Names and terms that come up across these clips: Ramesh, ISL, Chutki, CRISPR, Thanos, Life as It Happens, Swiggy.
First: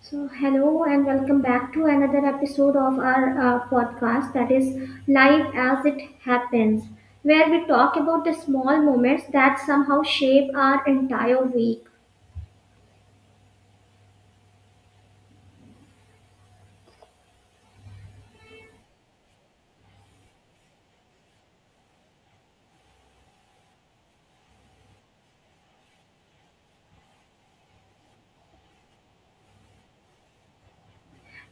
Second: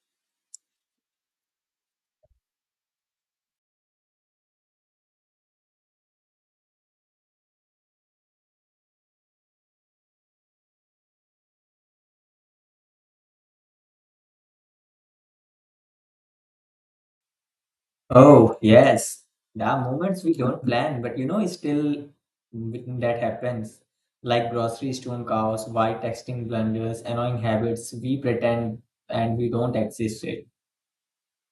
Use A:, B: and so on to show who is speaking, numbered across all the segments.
A: So, hello and welcome back to another episode of our podcast that is Life as It Happens, where we talk about the small moments that somehow shape our entire week
B: Oh, yes. There are moments we don't plan, but you know, it's still that happens. Like grocery store chaos, why texting blunders, annoying habits, we pretend and we don't exist it.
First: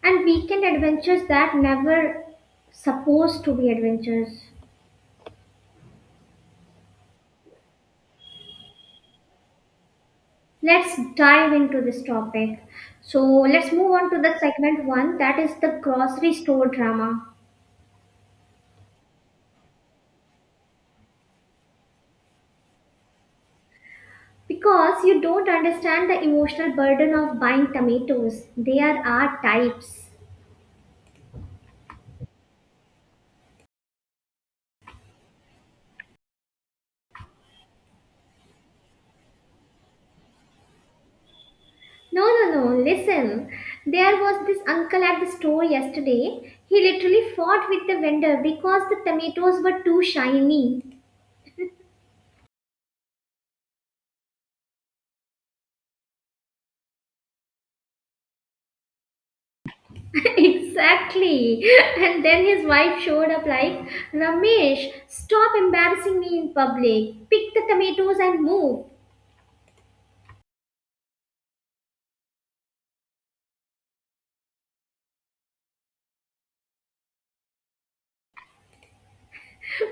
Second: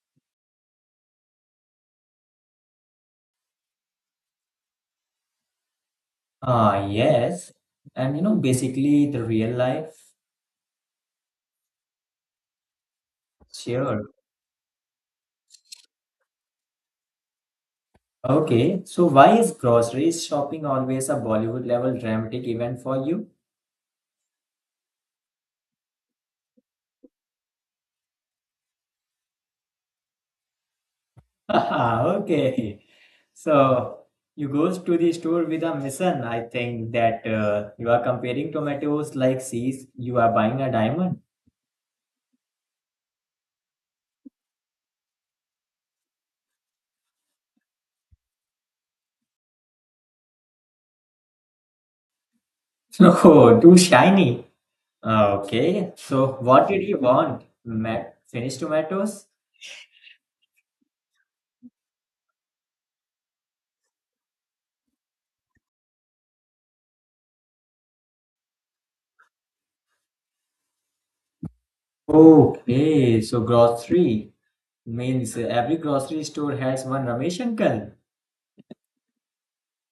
A: and weekend adventures that never supposed to be adventures.
B: Ah, yes. And you know, basically the real life.
A: Let's dive into this topic. So, let's move
B: Sure.
A: on to the segment one that is the grocery store drama.
B: Okay. So why is grocery shopping always a Bollywood level dramatic event for you?
A: Because you don't understand the emotional burden of buying tomatoes, there are types.
B: Okay. So you goes to the store with a mission. I think that you are comparing tomatoes like seas. You are buying a diamond.
A: No, no, no. Listen. There was this uncle at the store yesterday. He literally fought with the vendor because the tomatoes were too shiny.
B: No, too shiny. Okay. So what did you want? Finished tomatoes?
A: Exactly. And then his wife showed up like, Ramesh, stop embarrassing me in public. Pick the tomatoes and move.
B: Okay. So grocery means every grocery store has one Ramesh uncle.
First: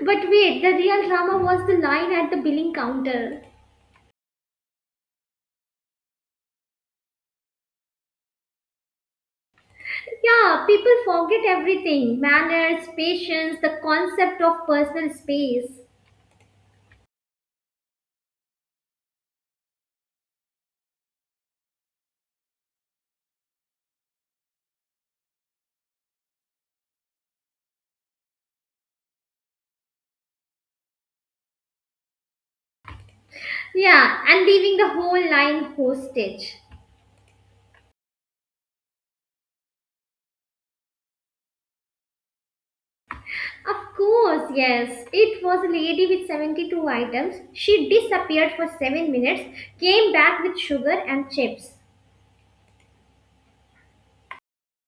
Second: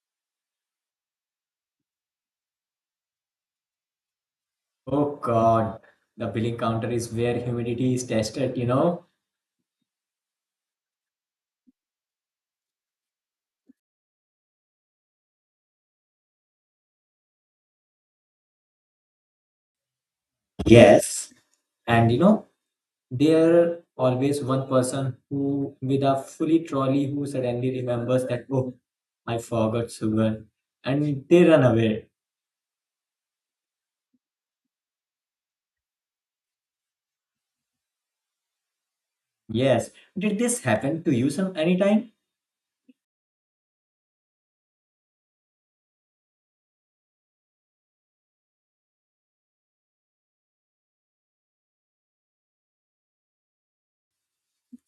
A: But wait, the real drama was the line at the billing counter.
B: Oh God. The billing counter is where humidity is tested, you know?
A: Yeah, people forget everything manners, patience, the concept of personal space.
B: Yes. And you know, there always one person who with a fully trolley who suddenly remembers that oh, I forgot sugar and they run away.
A: Yeah, and leaving the whole line hostage.
B: Yes, did this happen to you some anytime?
A: Of course, yes. It was a lady with 72 items. She disappeared for 7 minutes, came back with sugar and chips.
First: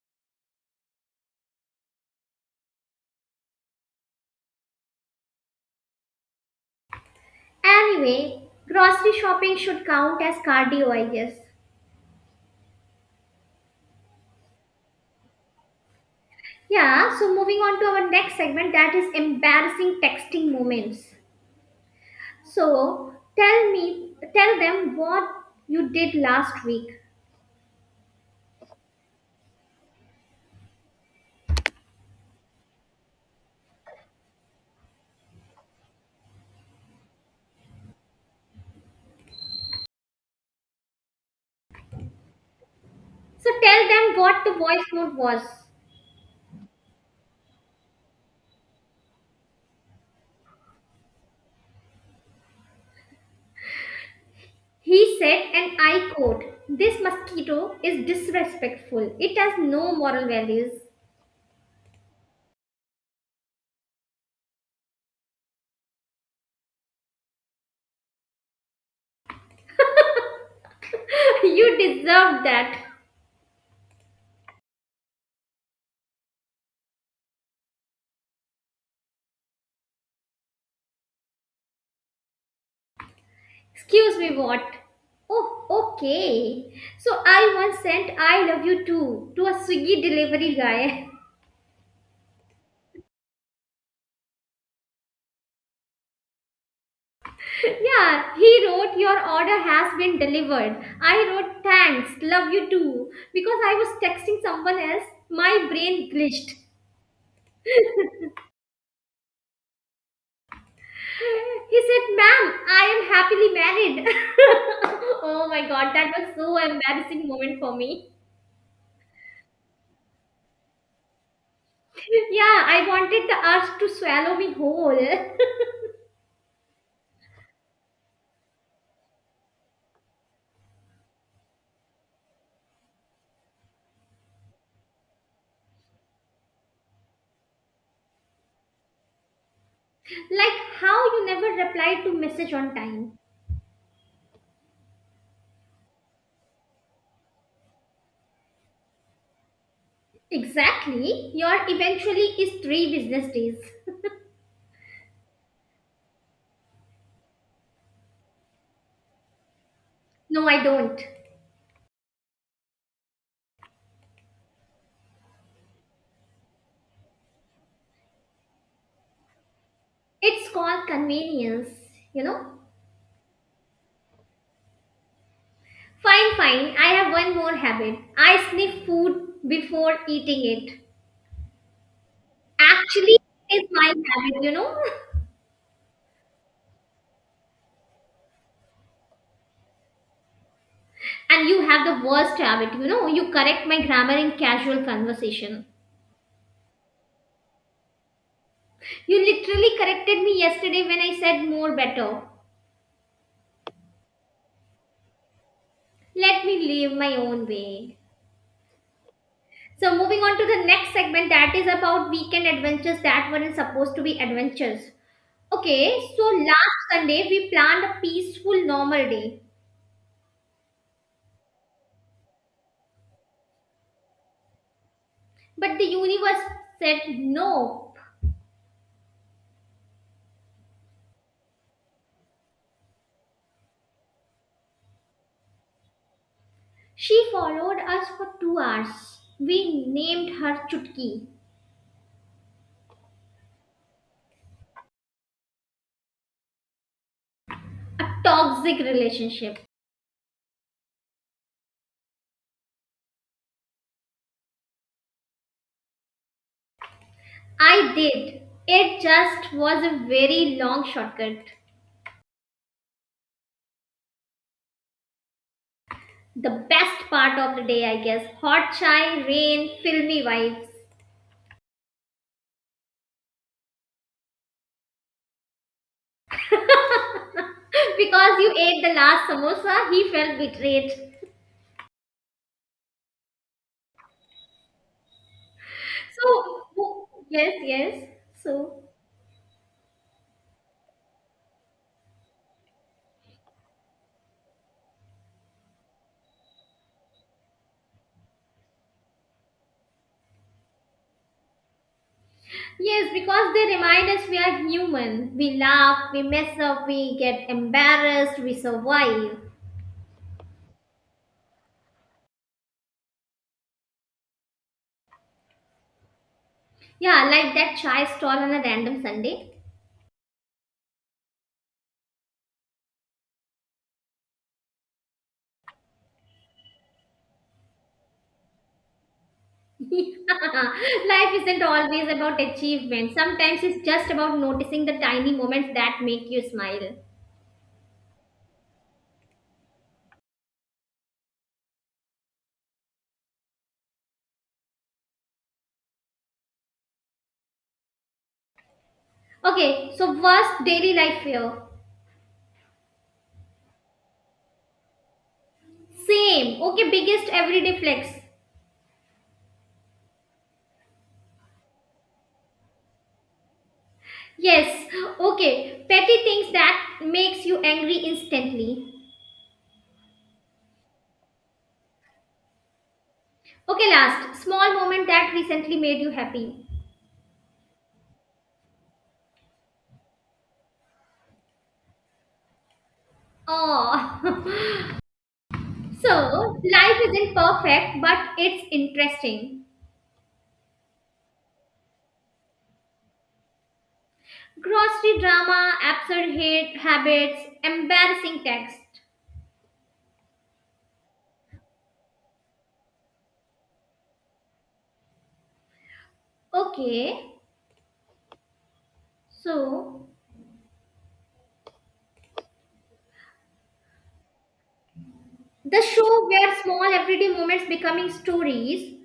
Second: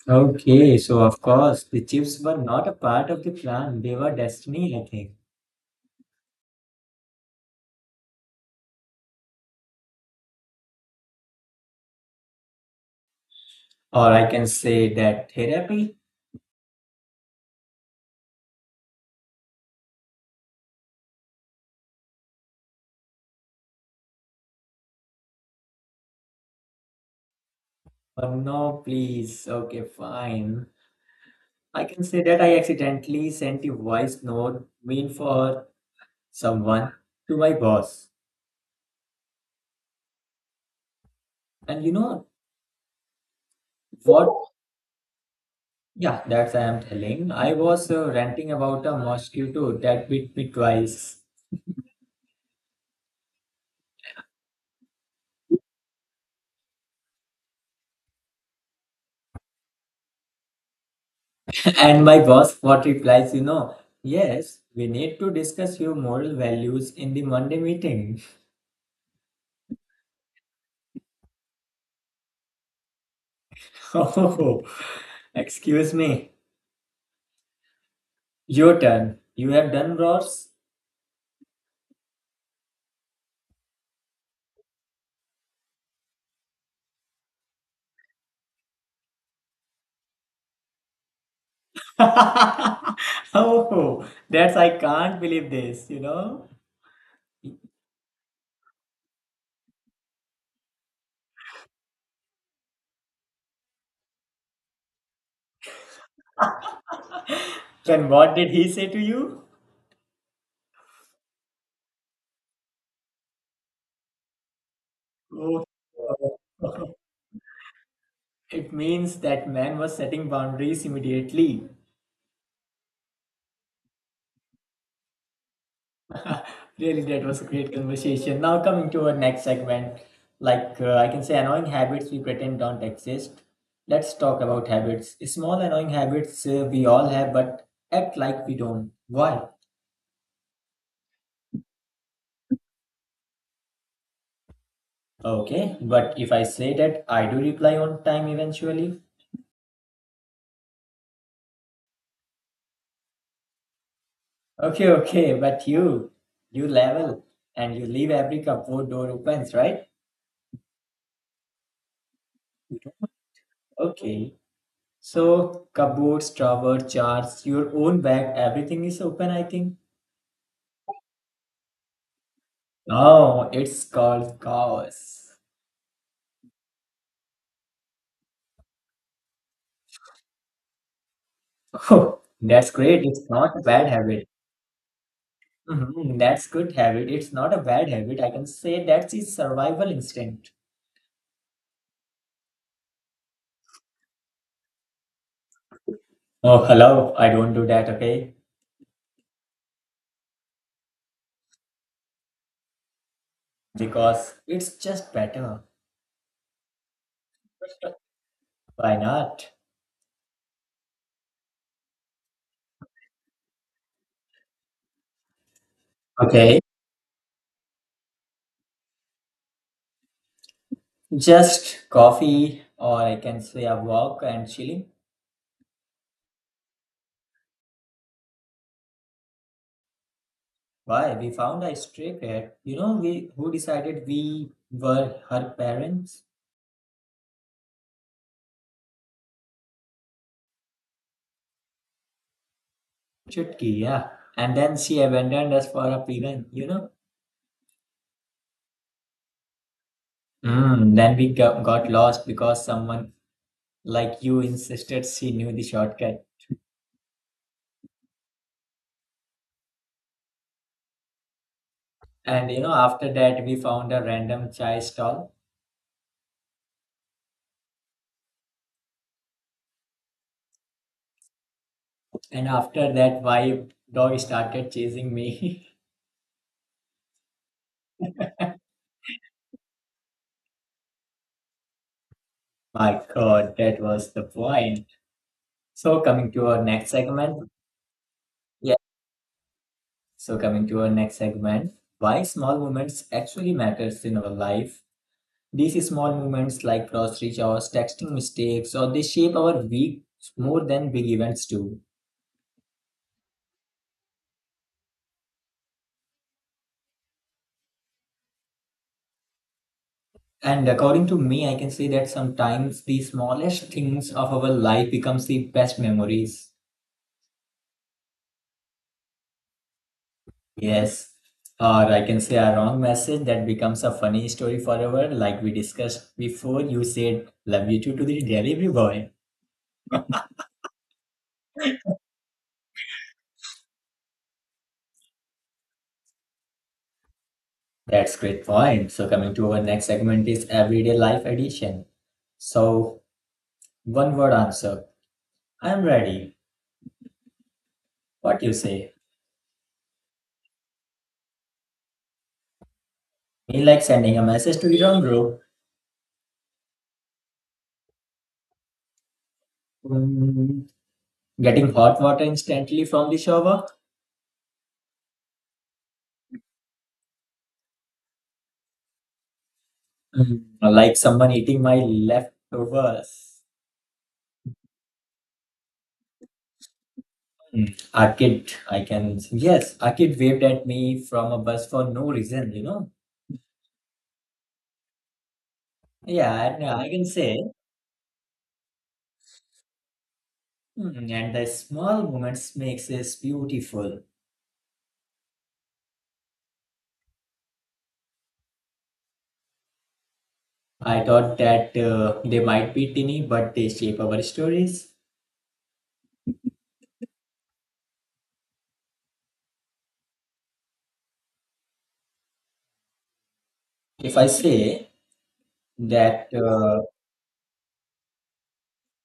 B: Okay, so of course the chips were not a part of the plan. They were destiny, I think.
A: Anyway, grocery shopping should count as cardio, I guess.
B: Or I can say that therapy.
A: Yeah, so moving on to our next segment that is embarrassing texting moments. So, tell me, tell them what you did last week.
B: Oh no, please. Okay, fine. I can say that I accidentally sent a voice note mean for someone to my boss, and you know
A: So, tell them what the
B: what?
A: voice note was.
B: Yeah, that's I am telling. I was ranting about a mosquito that bit me twice.
A: He said, and I quote, this mosquito is disrespectful. It has no moral values.
B: And my boss, what replies, you know, yes, we need to discuss your moral values in the Monday meeting.
A: You deserve that.
B: Oh, excuse me. Your turn. You have done worse.
A: Excuse me, what? Oh, okay. So I once sent I love you too to a Swiggy delivery guy.
B: Oh, that's I can't believe this, you know.
A: Yeah, he wrote, your order has been delivered. I wrote, thanks, love you too. Because I was texting someone else, my brain glitched.
B: And what did he say to you?
A: He said, ma'am, I am happily married. Oh
B: Oh,
A: my god, that was so embarrassing moment for me.
B: it means that man was setting boundaries immediately.
A: Yeah, I wanted the earth to swallow me whole.
B: Really, that was a great conversation. Now, coming to our next segment, like I can say, annoying habits we pretend don't exist. Let's talk about habits. Small annoying habits we all have, but act like we don't. Why?
A: Like how you never replied to message on time.
B: Okay, but if I say that, I do reply on time eventually.
A: Exactly. Your eventually is three business days.
B: Okay, okay, but you level and you leave every cupboard door opens, right?
A: No, I don't.
B: Okay. So, cupboards, drawer, charts, your own bag, everything is open, I think.
A: It's called convenience, you know?
B: Oh, it's called chaos.
A: Fine, fine. I have one more habit. I sniff food before eating it.
B: Oh, that's great.
A: Actually,
B: It's not a
A: it's my
B: bad habit.
A: habit,
B: Mhm, that's good habit. It's not a bad habit. I can say that's his survival instinct.
A: And you have the worst habit, you correct my grammar in casual conversation.
B: Oh, hello. I don't do that, okay?
A: You literally corrected me yesterday when I said more better.
B: Because it's just better.
A: Let me live my own way.
B: Why not?
A: So, moving on to the next segment that is about weekend adventures that weren't supposed to be adventures. Okay, so
B: Okay.
A: last Sunday we planned a peaceful, normal day,
B: Just coffee, or I can say a walk and chilling.
A: but the universe said no.
B: Why? We found a stray cat. You know, we who decided we were her parents?
A: She followed us for 2 hours. We named her Chutki,
B: Chutki, yeah. And then she abandoned us for a pigeon, you know?
A: a toxic relationship.
B: Mm, then got lost because someone like you insisted she knew the shortcut.
A: I did. It just was a very long shortcut.
B: And you know, after that, we found a random chai stall.
A: The best part of the day, I guess. Hot chai, rain, filmy vibes.
B: And after that, my dog started chasing me.
A: Because you ate the last samosa, he felt betrayed.
B: My God, that was the point. So, coming to our
A: So,
B: next segment.
A: yes, yes.
B: Yeah.
A: So,
B: So, coming to our next segment, why small moments actually matters in our life. These small moments like grocery chores, texting mistakes, or they shape our week more than big events do.
A: yes, because they remind us we are human. We laugh, we mess up, we get embarrassed, we survive.
B: And according to me, I can say that sometimes the smallest things of our life becomes the best memories.
A: Yeah, like that chai stall on a random Sunday.
B: Yes. Or I can say a wrong message that becomes a funny story forever, like we discussed before. You said love you too to the delivery boy.
A: Life isn't always about achievement. Sometimes it's just about noticing the tiny moments that make you smile.
B: That's great point. So coming to our next segment is everyday life edition. So one word answer. I'm ready. What you say?
A: Okay, so worst daily life fear.
B: Me like sending a message to your own bro.
A: Same. Okay, biggest everyday flex.
B: Mm, getting hot water instantly from the shower.
A: Yes. Okay, petty things that makes you angry instantly.
B: Mm. Like someone eating my leftovers.
A: Okay, last small moment that recently made you happy.
B: Mm. A kid, I can. Yes, a kid waved at me from a bus for no reason, you know?
A: Oh.
B: Yeah,
A: So
B: and I
A: life
B: can
A: isn't
B: say,
A: perfect, but it's interesting.
B: "Hmm, and the small moments makes us beautiful.
A: Grocery drama, absurd hate habits, embarrassing text.
B: I thought that they might be tiny, but they shape our stories.
A: Okay, so
B: If I say
A: the show
B: that
A: where small everyday moments becoming stories.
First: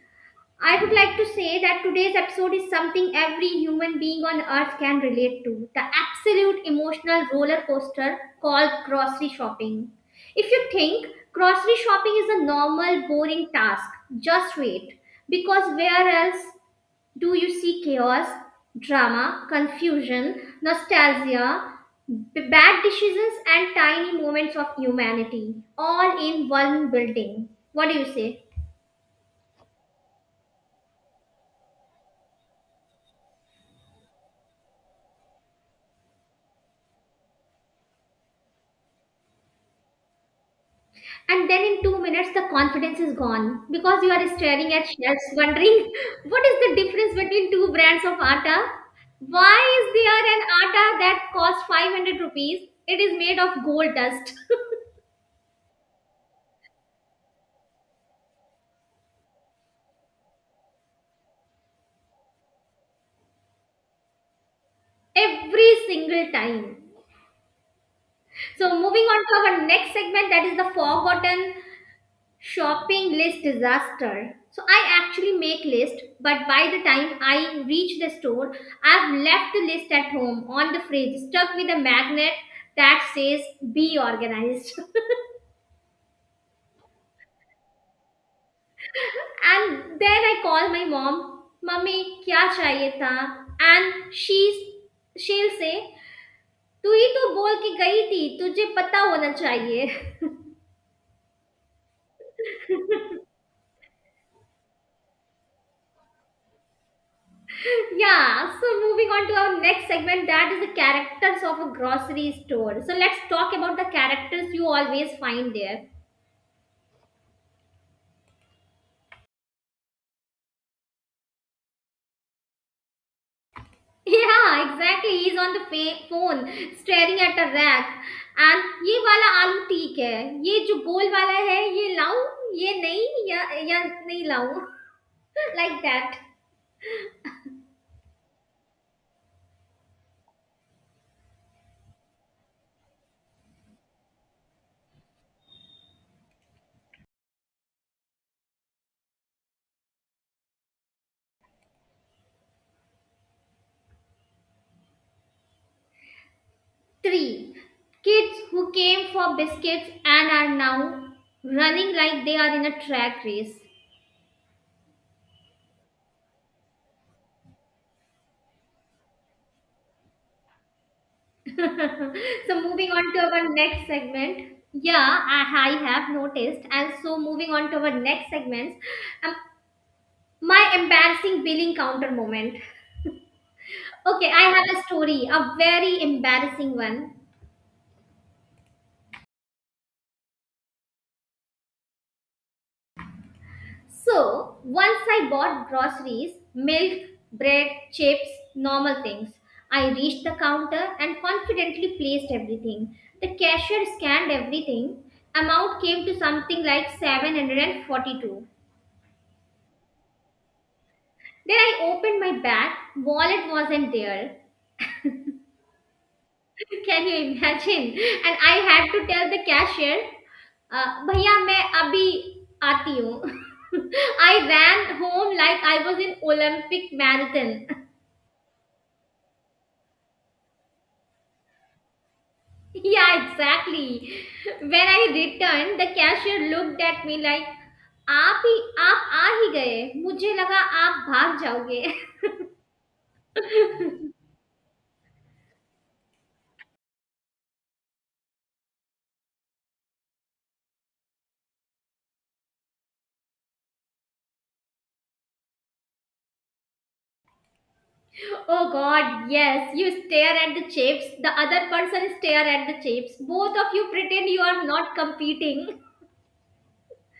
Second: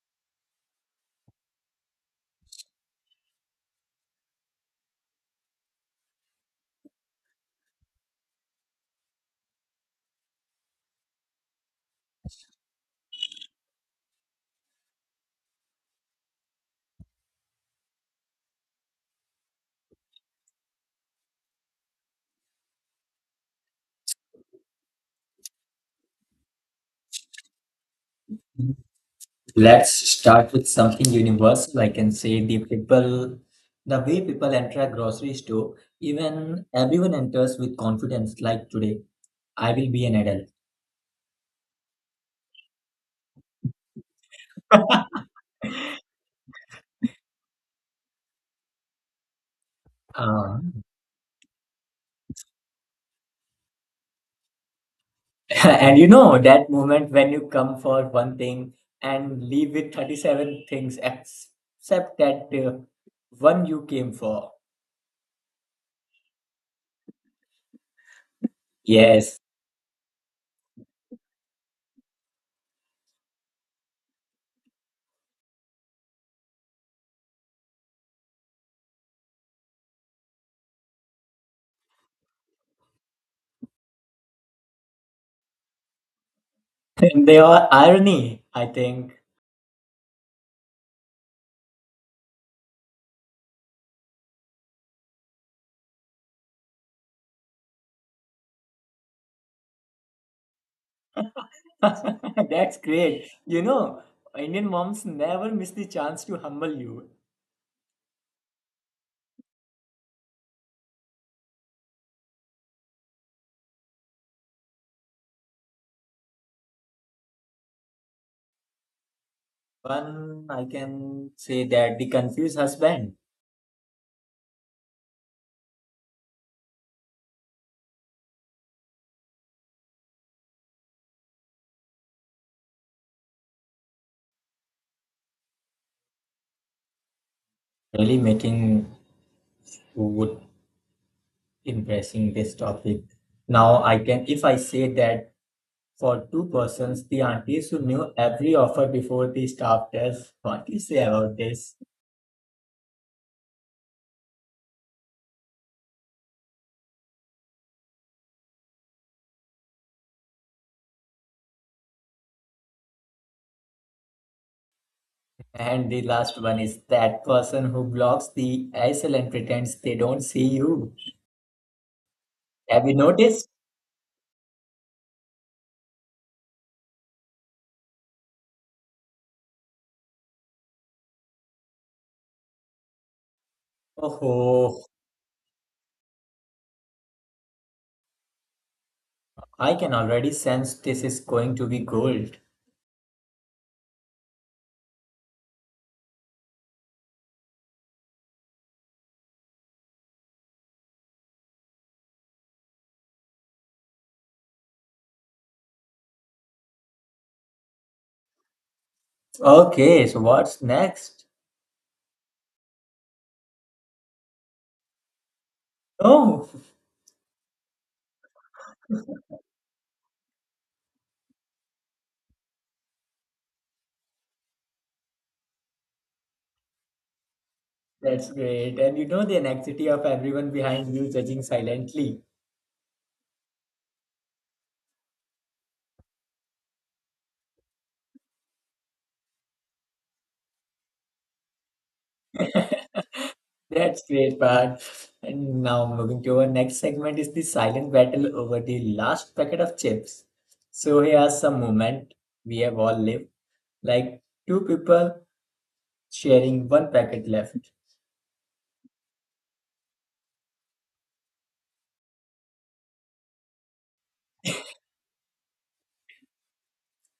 A: I would like to say that today's episode is something every human being on earth can relate to the absolute emotional roller coaster called grocery shopping. If you think grocery shopping is a normal, boring task, just wait, because where else do you see chaos, drama, confusion, nostalgia, bad decisions, and tiny moments of humanity all in one building? What do you say?
B: let's start with something universal. I can say the people, the way people enter a grocery store, even everyone enters with confidence, like today, I will be an adult.
A: And then in 2 minutes, the confidence is gone because you are staring at shelves, wondering what is the difference between two brands of atta? Why is there an
B: Uh,
A: atta that costs 500 rupees? It is made of gold dust.
B: and you know, that moment when you come for one thing and leave with 37 things, except that one you came for.
A: Every single time. So moving on
B: Yes,
A: to our next segment that is the forgotten shopping list disaster. So I actually make list, but by the time I reach the store I've left the list at home on the fridge stuck with a magnet that says be organized.
B: they are irony, I think.
A: And then I call my mom, "Mummy, क्या चाहिए था?" And she'll say, "तू ही तो बोल के गई थी, तुझे पता होना चाहिए."
B: That's great. You know, Indian moms never miss the chance to humble you.
A: Yeah, so moving on to our next segment that is the characters of a grocery store. So let's talk about the characters you always find there.
B: One, I can say that the confused husband
A: Yeah, exactly. He's on the phone staring at a rack. And ये वाला आलू ठीक है ये जो गोल वाला है ये लाऊं ये नहीं या या नहीं लाऊं. Like that.
B: really making would impressing this topic. Now I can, if I say that for two persons, the aunties who knew every offer before the staff tells, what do you say about this?
A: 3. Kids who came for biscuits and are now running like they are in a track race.
B: And the last one is that person who blocks the ISL and pretends they don't see you.
A: So
B: Have
A: moving
B: you
A: on to our
B: noticed?
A: next segment, yeah I have noticed, and so moving on to our next segment, um, my embarrassing billing counter moment. Okay, I have a
B: Oh,
A: story, a very embarrassing one.
B: I can already sense this is going to be gold.
A: So once I bought groceries, milk, bread, chips, normal things. I reached the counter and confidently placed everything. The cashier scanned everything. Amount came to something like 742.
B: Okay, so what's next?
A: Then I opened my bag, wallet wasn't there.
B: Oh,
A: Can you imagine? And I had to tell the cashier, भैया abhi aati आती. I ran home like I was in Olympic marathon.
B: that's great. And you know the anxiety of everyone behind you judging silently.
A: Yeah, exactly. When I returned, the cashier looked at me like, आप ही आप आ ही गए मुझे लगा आप भाग जाओगे.
B: That's great part. And now moving to our next segment is the silent battle over the last packet of chips. So here's some moment we have all lived. Like two people sharing one packet left.
A: Oh god, yes. You stare at the chips, the other person stare at the chips. Both of you pretend you are not competing.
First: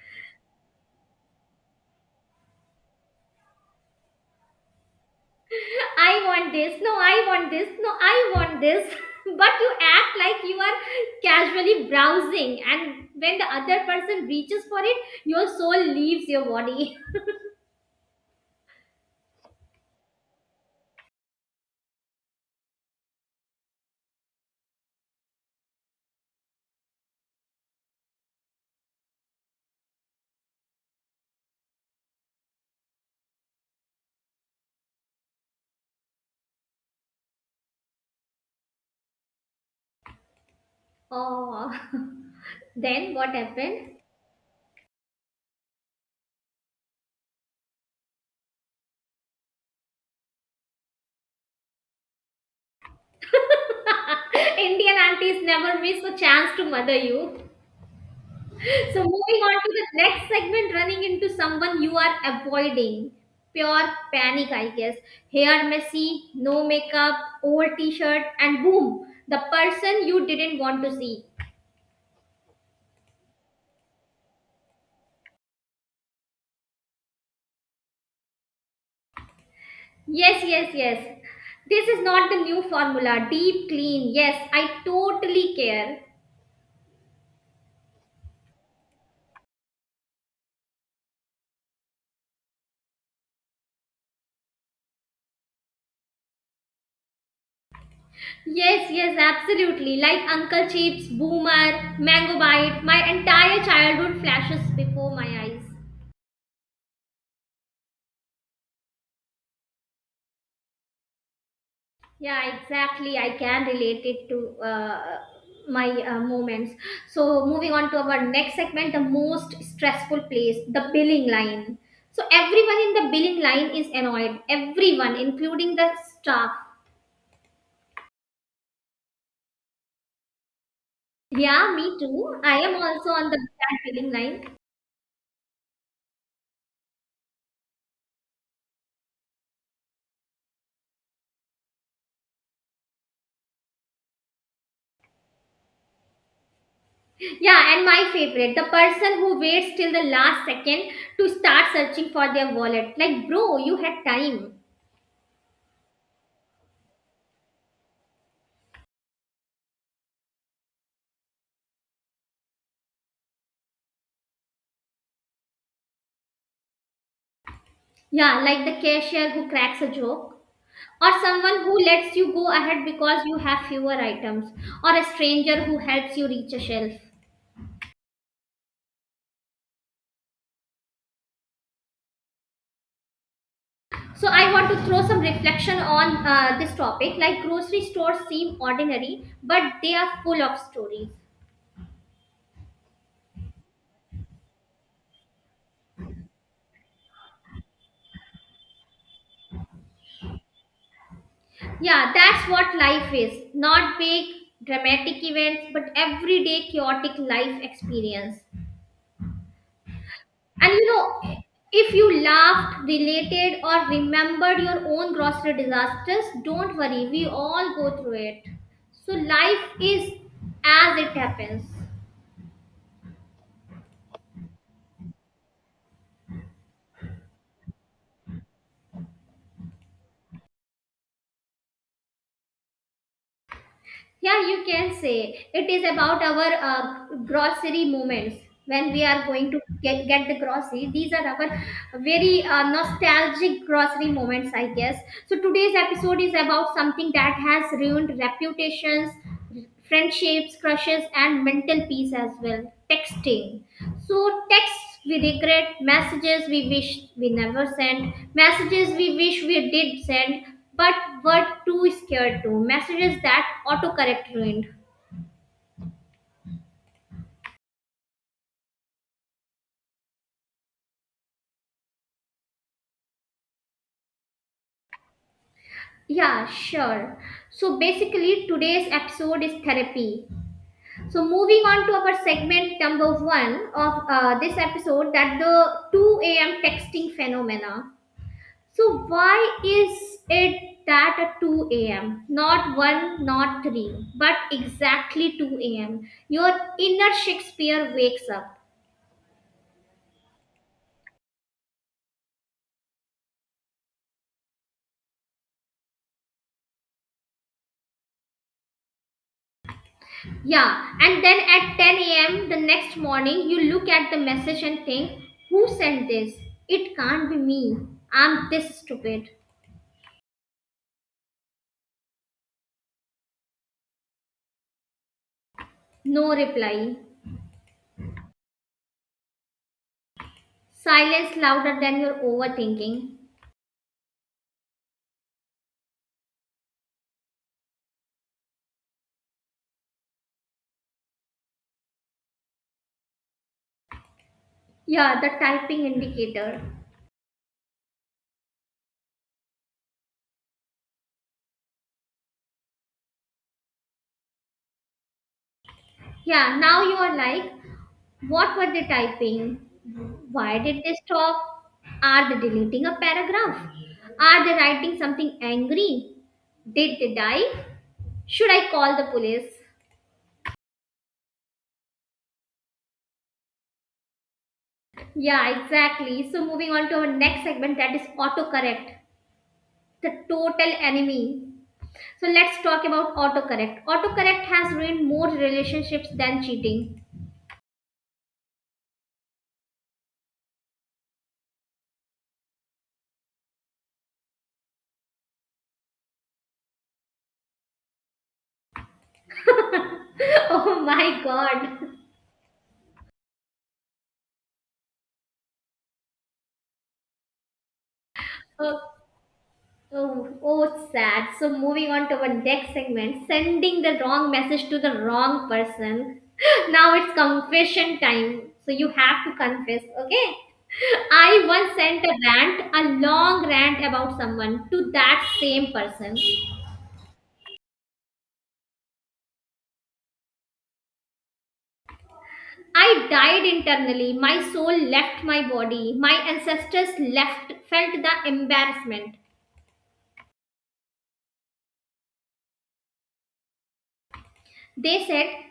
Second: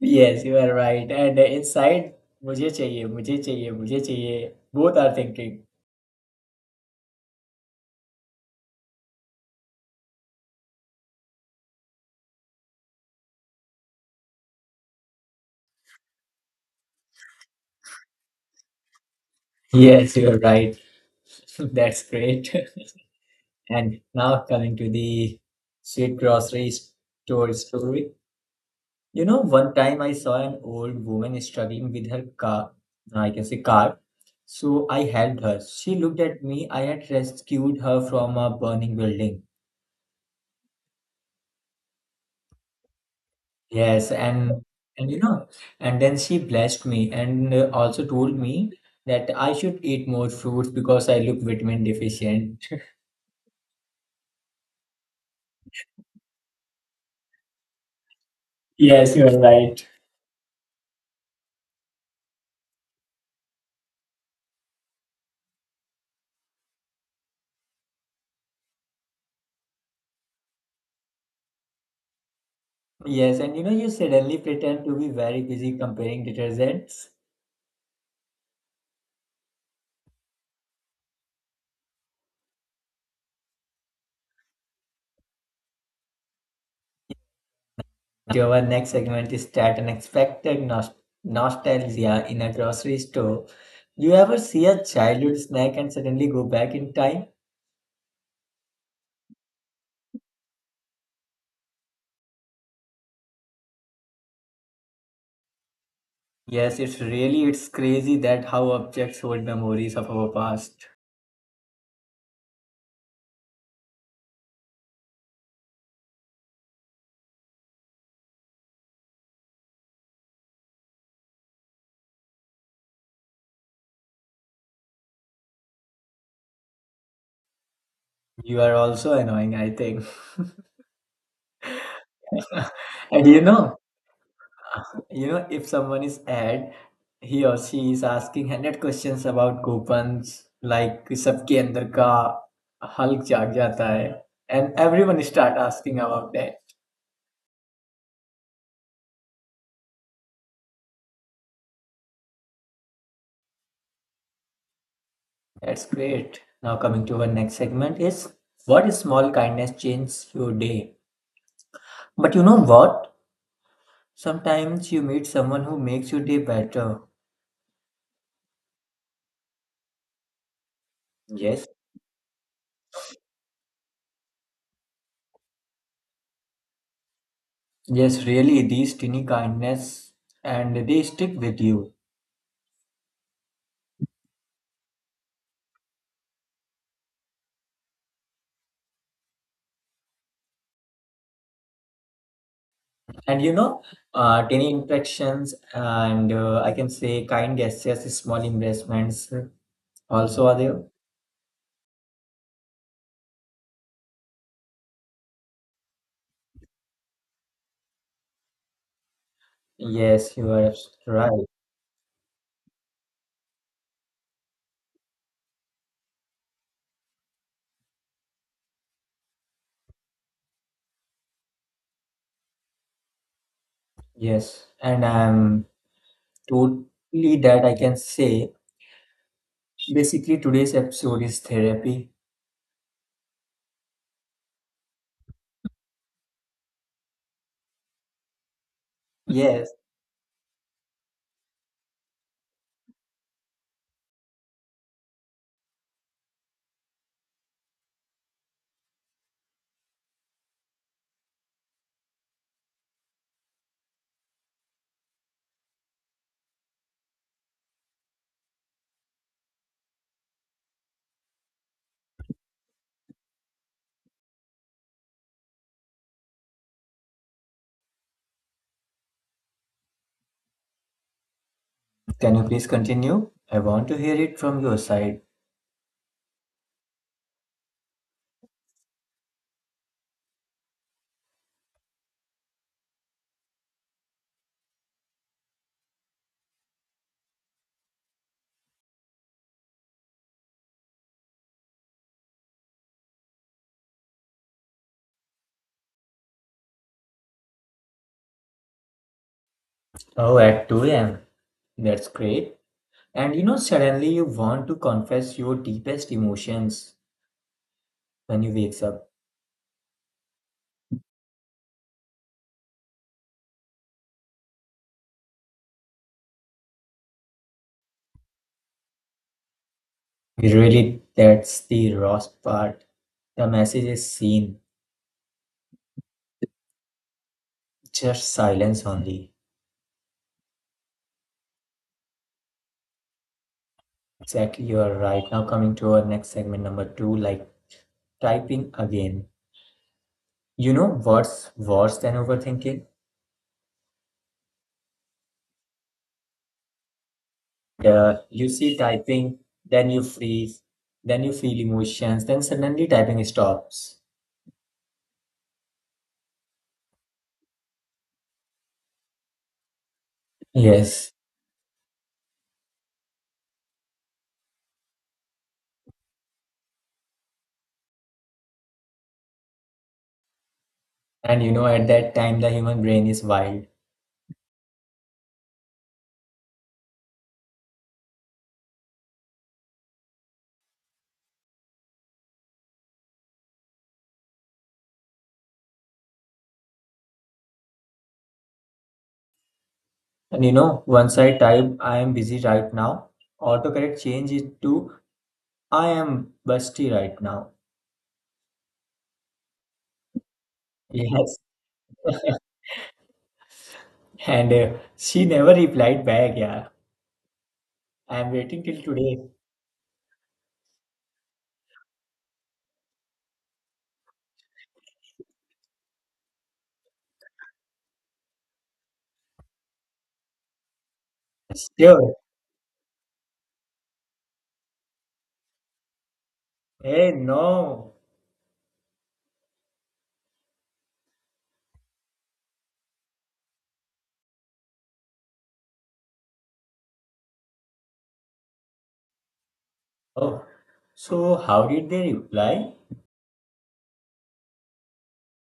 B: Yes, you are right. And inside, मुझे चाहिए, मुझे चाहिए, मुझे चाहिए. Both are thinking.
A: I want this. No, I want this. No, I want this. But you act like you are casually browsing, and when the other person reaches for it, your soul leaves your body.
B: Yes, you are right. That's great. And now coming to the sweet grocery store story. You know, one time I saw an old woman struggling with her car, I can say car. So I helped her. She looked at me. I had rescued her from a burning building.
A: Oh. Then what happened?
B: Yes, and you know, and then she blessed me and also told me that I should eat more fruits because I look vitamin deficient.
A: Indian aunties never miss a chance to mother you. So
B: Yes, you are
A: moving on to the
B: right.
A: next segment, running into someone you are avoiding. Pure panic, I guess. Hair messy, no makeup, old t-shirt, and boom, the person you didn't want to see.
B: Yes, and you know, you suddenly pretend to be very busy comparing detergents.
A: Yes, yes, yes. This is not the new formula. Deep clean. Yes, I totally care.
B: Our next segment is that nostalgia in a grocery store. You ever see a childhood snack and suddenly go back in time?
A: Yes, yes, absolutely. Like Uncle Chips, Boomer, Mango Bite, my entire childhood flashes before my eyes.
B: Yes, it's really it's crazy that how objects hold memories of our past.
A: Yeah, exactly. I can relate it to my moments. So, moving on to our next segment, the most stressful place, the billing line. So, everyone in the billing line is annoyed, everyone, including the staff.
B: You are also annoying, I think.
A: Yeah, me too. I am also
B: And
A: on the
B: you know,
A: that billing line.
B: you know, if someone is ad, he or she is asking 100 questions about coupons, like सबके अंदर का Hulk जाग जाता है, and everyone start asking about that.
A: Yeah, and my favorite, the person who waits till the last second to start searching for their wallet. Like, bro, you had time.
B: That's great. Now coming to our next segment is what small kindness changes your day? But you know what? Sometimes you meet someone who makes your day better.
A: Yeah, like the cashier who cracks a joke, or someone
B: Yes.
A: who lets you go ahead because you have fewer items, or a stranger who helps you reach a shelf.
B: Yes, really, these tiny kindness and they stick with you.
A: So, I want to throw some reflection on this topic. Like, grocery stores seem ordinary, but they are full of stories.
B: And you know, tiny interactions and I can say kind gestures, small investments also are there.
A: Yeah, that's what life is. Not big, dramatic events, but everyday chaotic life experience.
B: Yes, you are
A: And
B: absolutely right.
A: if you laughed, related, or remembered your own grocery disasters, don't worry, we all go through it. So life is as it happens.
B: Yes, and I'm totally that I can say basically today's episode is therapy.
A: Yeah, you can say it is about our grocery moments when we are going to
B: Yes,
A: get the grocery. These are our very nostalgic grocery moments, I guess. So today's episode is about something that has ruined reputations, friendships, crushes, and mental peace as well. Texting. So, texts we regret, messages we wish we never sent, messages we wish we did send, but were too scared to, messages that autocorrect ruined.
B: can you please continue? I want to hear it from your side.
A: Yeah, sure. So, basically, today's episode is therapy. So, moving on to our segment number one of this episode that the 2 a.m. texting phenomena. So why is it that at 2 a.m., not 1, not 3, but exactly 2 a.m., your inner Shakespeare wakes up?
B: Oh, at 2 a.m. That's great. And you know, suddenly you want to confess your deepest emotions when you wakes up.
A: Yeah, and then at 10 a.m. the next morning, you look at the message and think, who sent this? It can't be me. I'm this stupid.
B: Really, that's the rough part. The message is seen,
A: No reply.
B: just silence only.
A: Silence louder than your overthinking.
B: Exactly, you are right. Now, coming to our next segment, number two, like typing again. You know what's worse than overthinking?
A: Yeah, the typing indicator.
B: You see typing, then you freeze, then you feel emotions, then suddenly typing stops.
A: Yeah, now you are like, what were they typing? Why did they
B: Yes.
A: stop? Are they deleting a paragraph? Are they writing something angry? Did they die? Should I call the police?
B: And you know, at that time, the human brain is wild.
A: Yeah, exactly. So, moving on to our next segment that is autocorrect, the total enemy. So, let's talk about autocorrect. Autocorrect has ruined more relationships than cheating.
B: And you know, once I type, I am busy right now, autocorrect change it to I am busty right now.
A: Oh my
B: Yes.
A: god.
B: And she never replied back, yeah. I am waiting
A: Uh,
B: till today.
A: Oh, oh, it's sad. So moving on to our next segment, sending the wrong message to the wrong person. Now it's confession time. So you have to confess, okay? I once sent a
B: Sure.
A: rant, a long rant about someone to that same person.
B: Hey, no.
A: I died internally. My soul left my body. My ancestors left, felt the embarrassment.
B: Oh, so how did they reply?
A: They said,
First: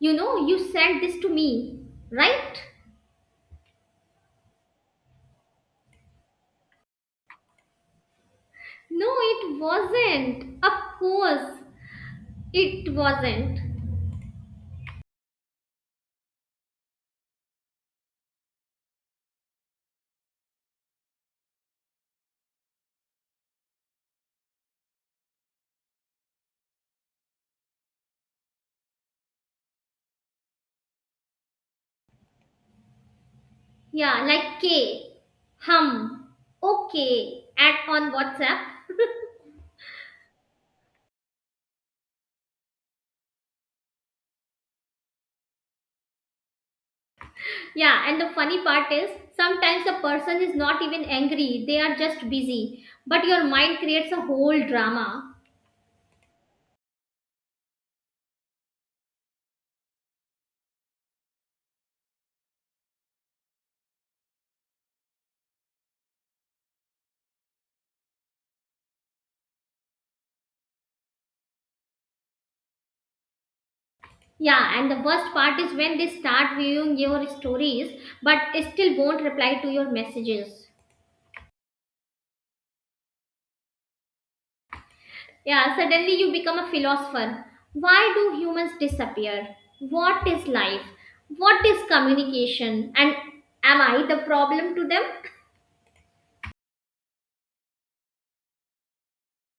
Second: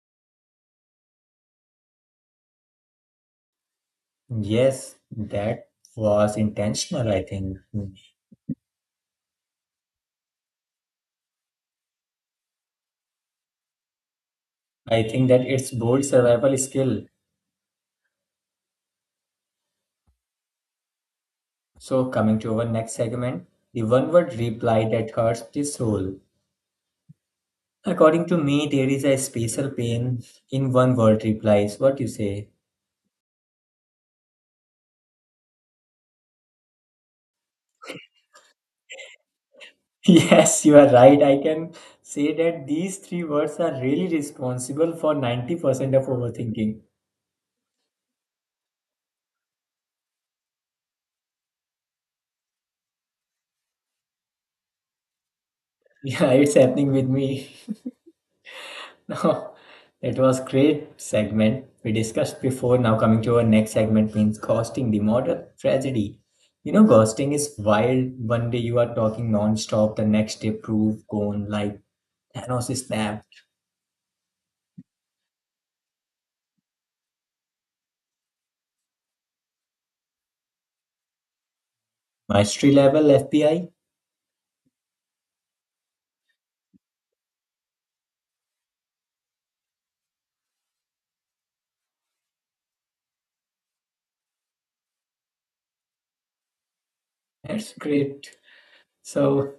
A: you know, you sent this to me, right?
B: Yes, that was intentional, I think.
A: No, it wasn't. Of course, it wasn't.
B: I think that it's bold survival skill. So, coming to our next segment, the one word reply that hurts the soul. According to me, there is a special pain in one word replies. What you say?
A: Yeah, like K. Hum. Okay. At on WhatsApp.
B: Yes, you are right. I can say that these three words are really responsible for 90% of overthinking.
A: Yeah, and the funny part is sometimes a person is not even angry, they are just busy. But your mind creates a whole drama.
B: Yeah, it's happening with me. Now, that was great segment we discussed before. Now coming to our next segment means ghosting, the modern tragedy. You know, ghosting is wild. One day you are talking non-stop, the next day proof gone like Thanos is snapped.
A: Yeah, and the worst part is when they start viewing your stories but still won't reply to your messages.
B: Mastery level FBI.
A: Yeah, suddenly you become a philosopher. Why do humans disappear? What is life? What is communication? And am I the problem to them?
B: That's great. So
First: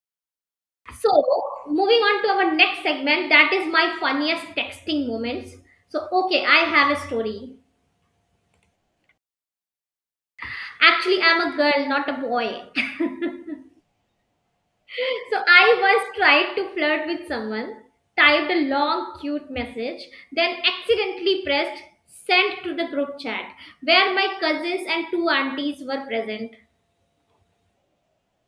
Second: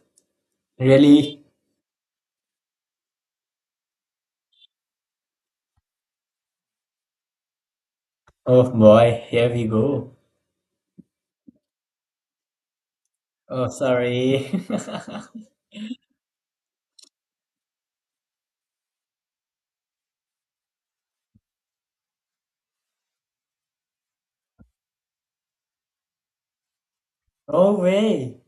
A: So,
B: really?
A: moving on to our next segment, that is my funniest texting moments. So, okay, I have a story.
B: Oh boy, here we go.
A: Actually, I'm a girl, not a boy.
B: Oh, sorry.
A: So I once tried to flirt with someone, typed a long cute message, then accidentally pressed send to the group chat where my cousins and two aunties were present.
B: No way.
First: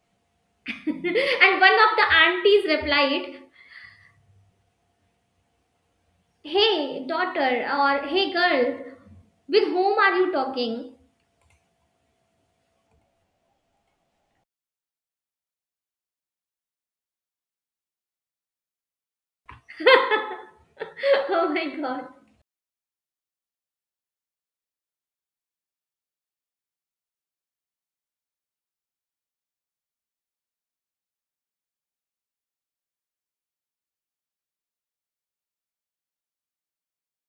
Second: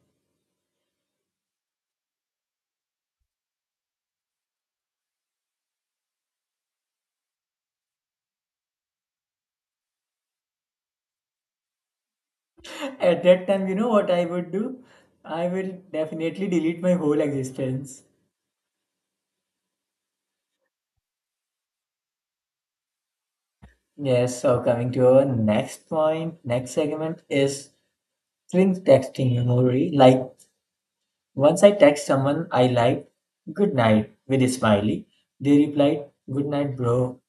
A: And one of the aunties replied, "Hey daughter" or "Hey girl, with whom are you talking?"
B: At that time, you know what I would do? I will definitely delete my whole existence.
A: Oh my god.
B: Yes, so coming to our next point, next segment is string texting memory. Like, once I text someone I liked, good night with a smiley. They replied, good night, bro.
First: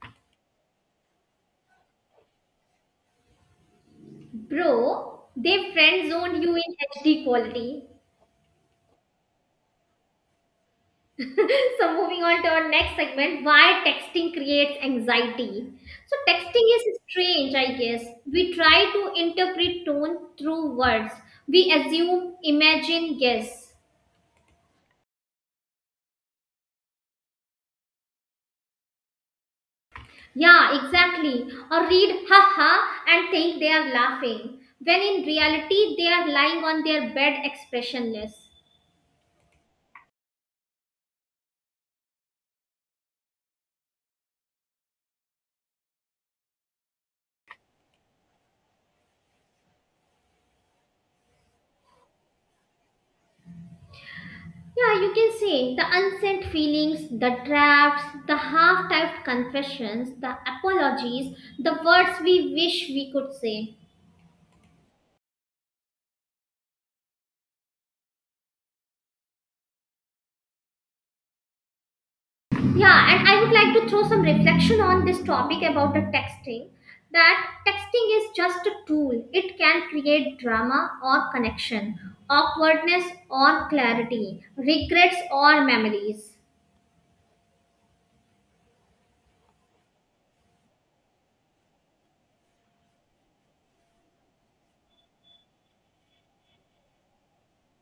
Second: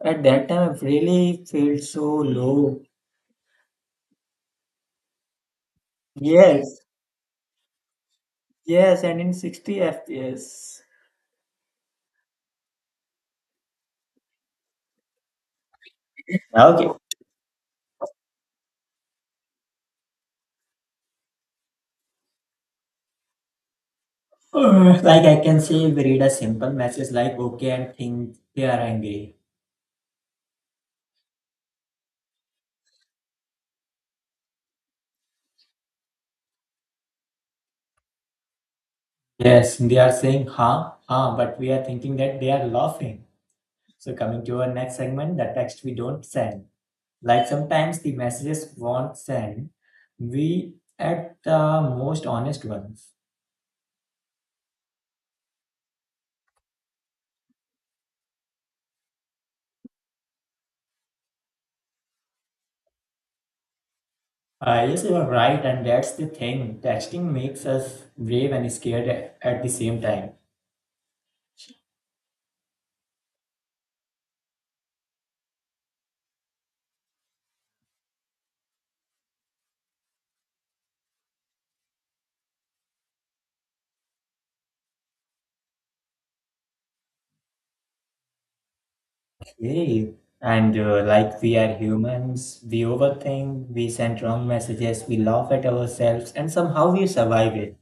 B: At that time, I really felt so low.
A: Bro, they friend zoned you in
B: Yes,
A: HD quality.
B: yes, and in 60 FPS.
A: So moving on to our next segment, why texting creates anxiety. So texting is
B: Okay.
A: strange, I guess. We try to interpret tone through words. We assume, imagine, guess.
B: Like I can say, we read a simple message like okay and think they are angry.
A: Yeah, exactly. Or read haha and think they are laughing when in reality they are lying on their bed expressionless.
B: Yes, they are saying huh, huh, but we are thinking that they are laughing. So coming to our next segment, the text we don't send. Like sometimes the messages won't send. We at the most honest ones.
A: Yeah, you can say the unsent feelings, the drafts, the half typed confessions, the apologies, the words we wish we could say.
B: Yes, you are right, and that's the thing. Texting makes us brave and scared at the same time.
A: Yeah, and I would like to throw some reflection on this topic about the texting. That texting is just a tool. It can create drama or connection, awkwardness or clarity, regrets or memories.
B: Okay. And like we are humans, we overthink, we send wrong messages, we laugh at ourselves, and somehow we survive it.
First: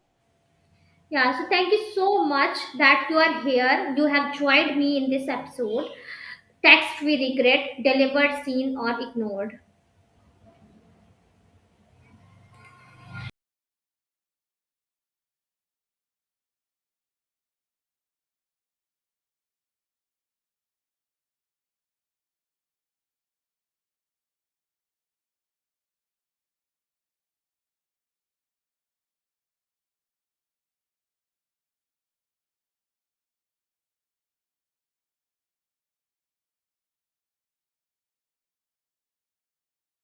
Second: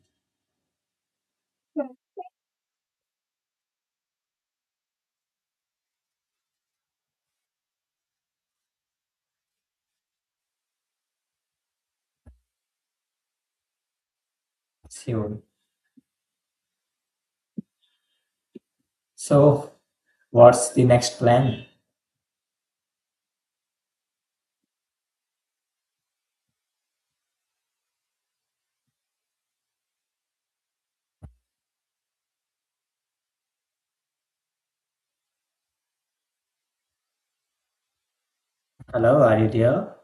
A: Yeah, so thank you so much that you are here. You have joined me in this episode. Text we regret, delivered, seen, or ignored.
B: So, so what's the next plan? Hello, are you there?